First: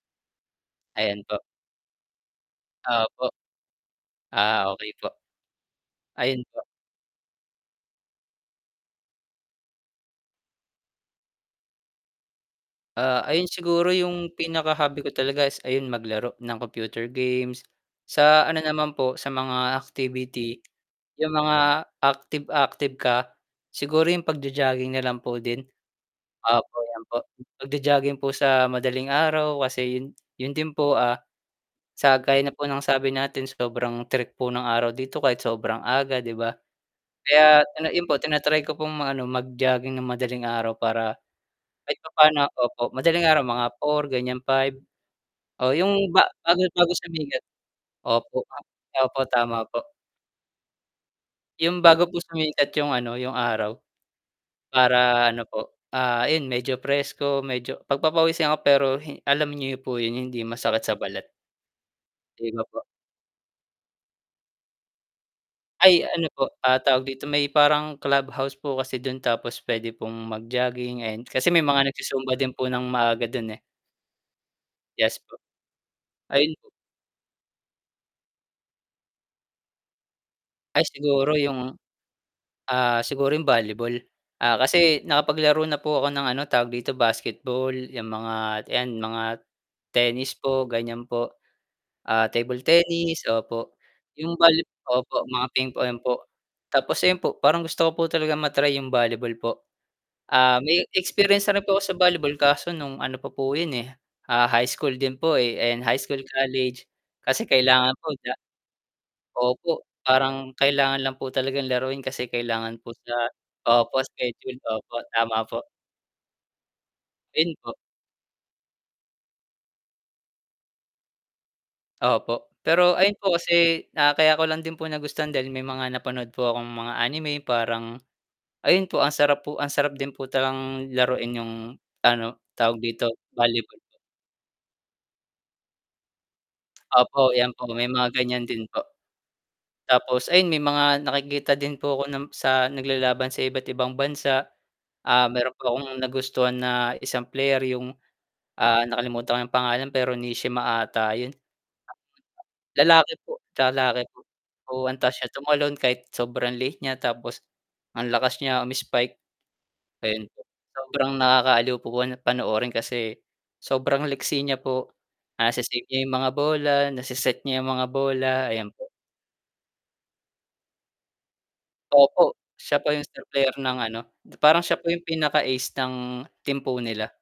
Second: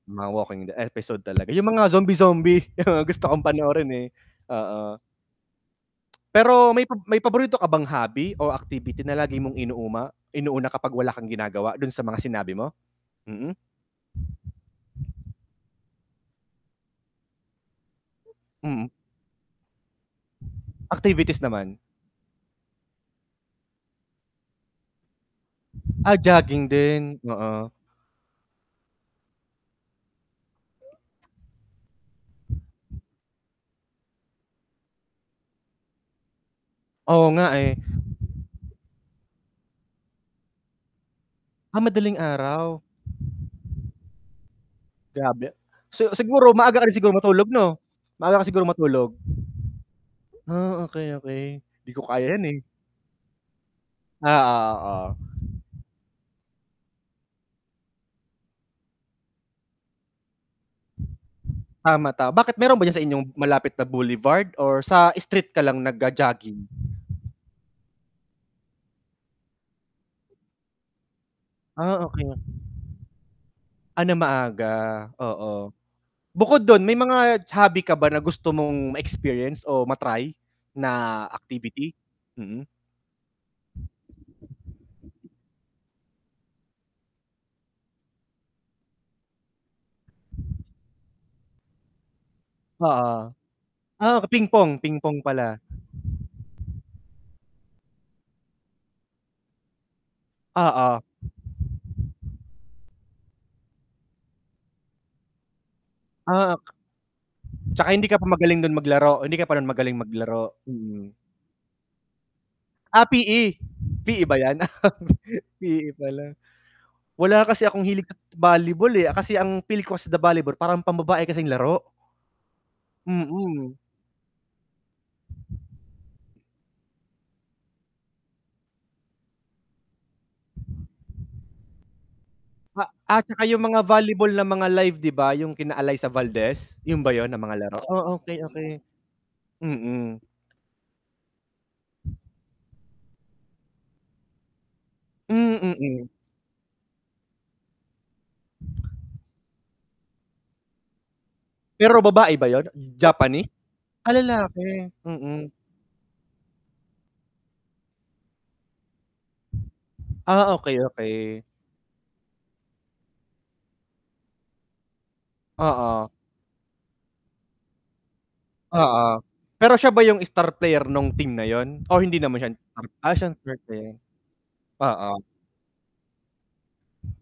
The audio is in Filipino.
Mga walking dead episode Ayan po. talaga. 'Yung mga zombie zombie yung Opo. gusto kong panoorin eh. Ah okey Oo. po. Ayun po. Pero may pab may paborito ka bang hobby or activity na lagi mong inuma inuuna kapag wala kang ginagawa do'n sa mga sinabi mo? Ah, ayun siguro yung pinaka-hobby ko talaga is ayun maglaro ng computer games, sa ano naman Mm. po, sa mga activity 'yung Activities naman. mga active active ka, siguro yung pag-jo-jogging na lang po din. Ah, jogging Opo 'yan din, po oo pag-jo-jogging po sa madaling araw kasi yun yun din po ah sa gaya na po ng sabi natin sobrang tirik po ng araw dito kahit sobrang aga, 'di ba. Oo nga Kaya eh. 'yun po tina-try ko pong mag-ano mag-jogging nang madaling araw para Ah, kahit madaling pa-paano araw? opo, madaling nga mga 4 gan'yan 5, Grabe. oo 'yung Si siguro ba-bago, maaga ka bago rin siguro sumikat matulog 'no? Maaga opo ka siguro matulog? opo tama po. Ah, okey okey. 'Yung 'Di ko bago po kaya 'yan eh. sumikat 'yung ano, 'yung araw Ah oo, oo. para ano po, ah, ayun medyo fresko medyo pag-pa-pawisan ako pero hi alam niyo po 'yun, hindi masakit sa balat. Tama tama. 'Di Bakit ba meron po? ba diyan sa inyong malapit na boulevard or sa street ka lang Ay ano po, nag-ga-jogging? ah, tawag dito, may parang clubhouse po kasi dun tapos pwede pong mag-jogging, ayan, kasi may mga Ah okey, nagsusumba ok din po nang maaga do'n eh. Ano maaga. Yes po. Oo. Ayun po. Bukod do'n may mga hobby ka ba na gusto mong ma-experience o ma-try Ay na siguro 'yung, activity? Mm. ah, siguro yung volleyball, ah, kasi nakapaglaro na po ako ng ano tawag dito, basketball 'yang mga 'yan, mga tennis po gan'yan po, ah, table tennis Oo, opo. ah 'Yong ping volley pong, ping opo, pong mga pala. ping-pong po tapos 'yun po parang gusto ko po talagang ma-try 'yung volleyball po, ah, may Oo. experience na rin po ako sa volleyball kaso nung ano pa po 'yun eh, ah, high school din po eh, ayan, high school Ah, ok college kasi Tsaka kailangan hindi po. ka Opo pa sa magaling dun maglaro, hindi ka pa opo, magaling parang maglaro? kailangan Mm. lang po talagang laruin kasi kailangan po Ah, sa PE, opo, PE ba schedule, yan? opo, tama po. PE pala. Wala Yun kasi po. akong hilig sa volleyball eh, ah, kasi ang feel ko sa the volleyball parang pambabae kasing laro. Opo, pero ayun po Mm. kasi na kaya ko lang din po nagustuhan dahil may mga napanood po akong mga anime parang ayun po, ang sarap po ang sarap din po talagang laruin 'yung ano, tawag A dito at tsaka yung volleyball mga po. volleyball na mga live, 'di ba? 'Yung kina Allysa Valdez 'yun ba 'yun Opo, ng 'yan mga po laro? may mga Oh. okey gan'yan din okey. po. Mm. Tapos ayun may mga nakikita din po ako ng sa naglalaban sa iba't ibang bansa, ah, Hmm, meron pa akong mm. nagustuhan na isang player yung, ah, nakalimutan ko yung pangalan pero Nishima ata yun. Pero babae ba yun? Lalaki po, Japanese? lalaki Ah, po. Oo, lalaki, antaas niya mm. tumalon kahit sobrang liit niya tapos ang lakas niya umi-spike, ayun po. Ah, okey Sobrang okey. nakakaaliw po po panoorin kasi sobrang liksi niya po, nase-save niya Oo. 'yung mga bola, nase-set niya 'yung mga bola, ayan po. Oo, pero siya ba 'yung star player nung team na 'yun o hindi Opo naman siya, siya po 'yung ah, star siya star player ng player. ano, parang siya pa 'yung Oo. pinaka-ace ng team po nila.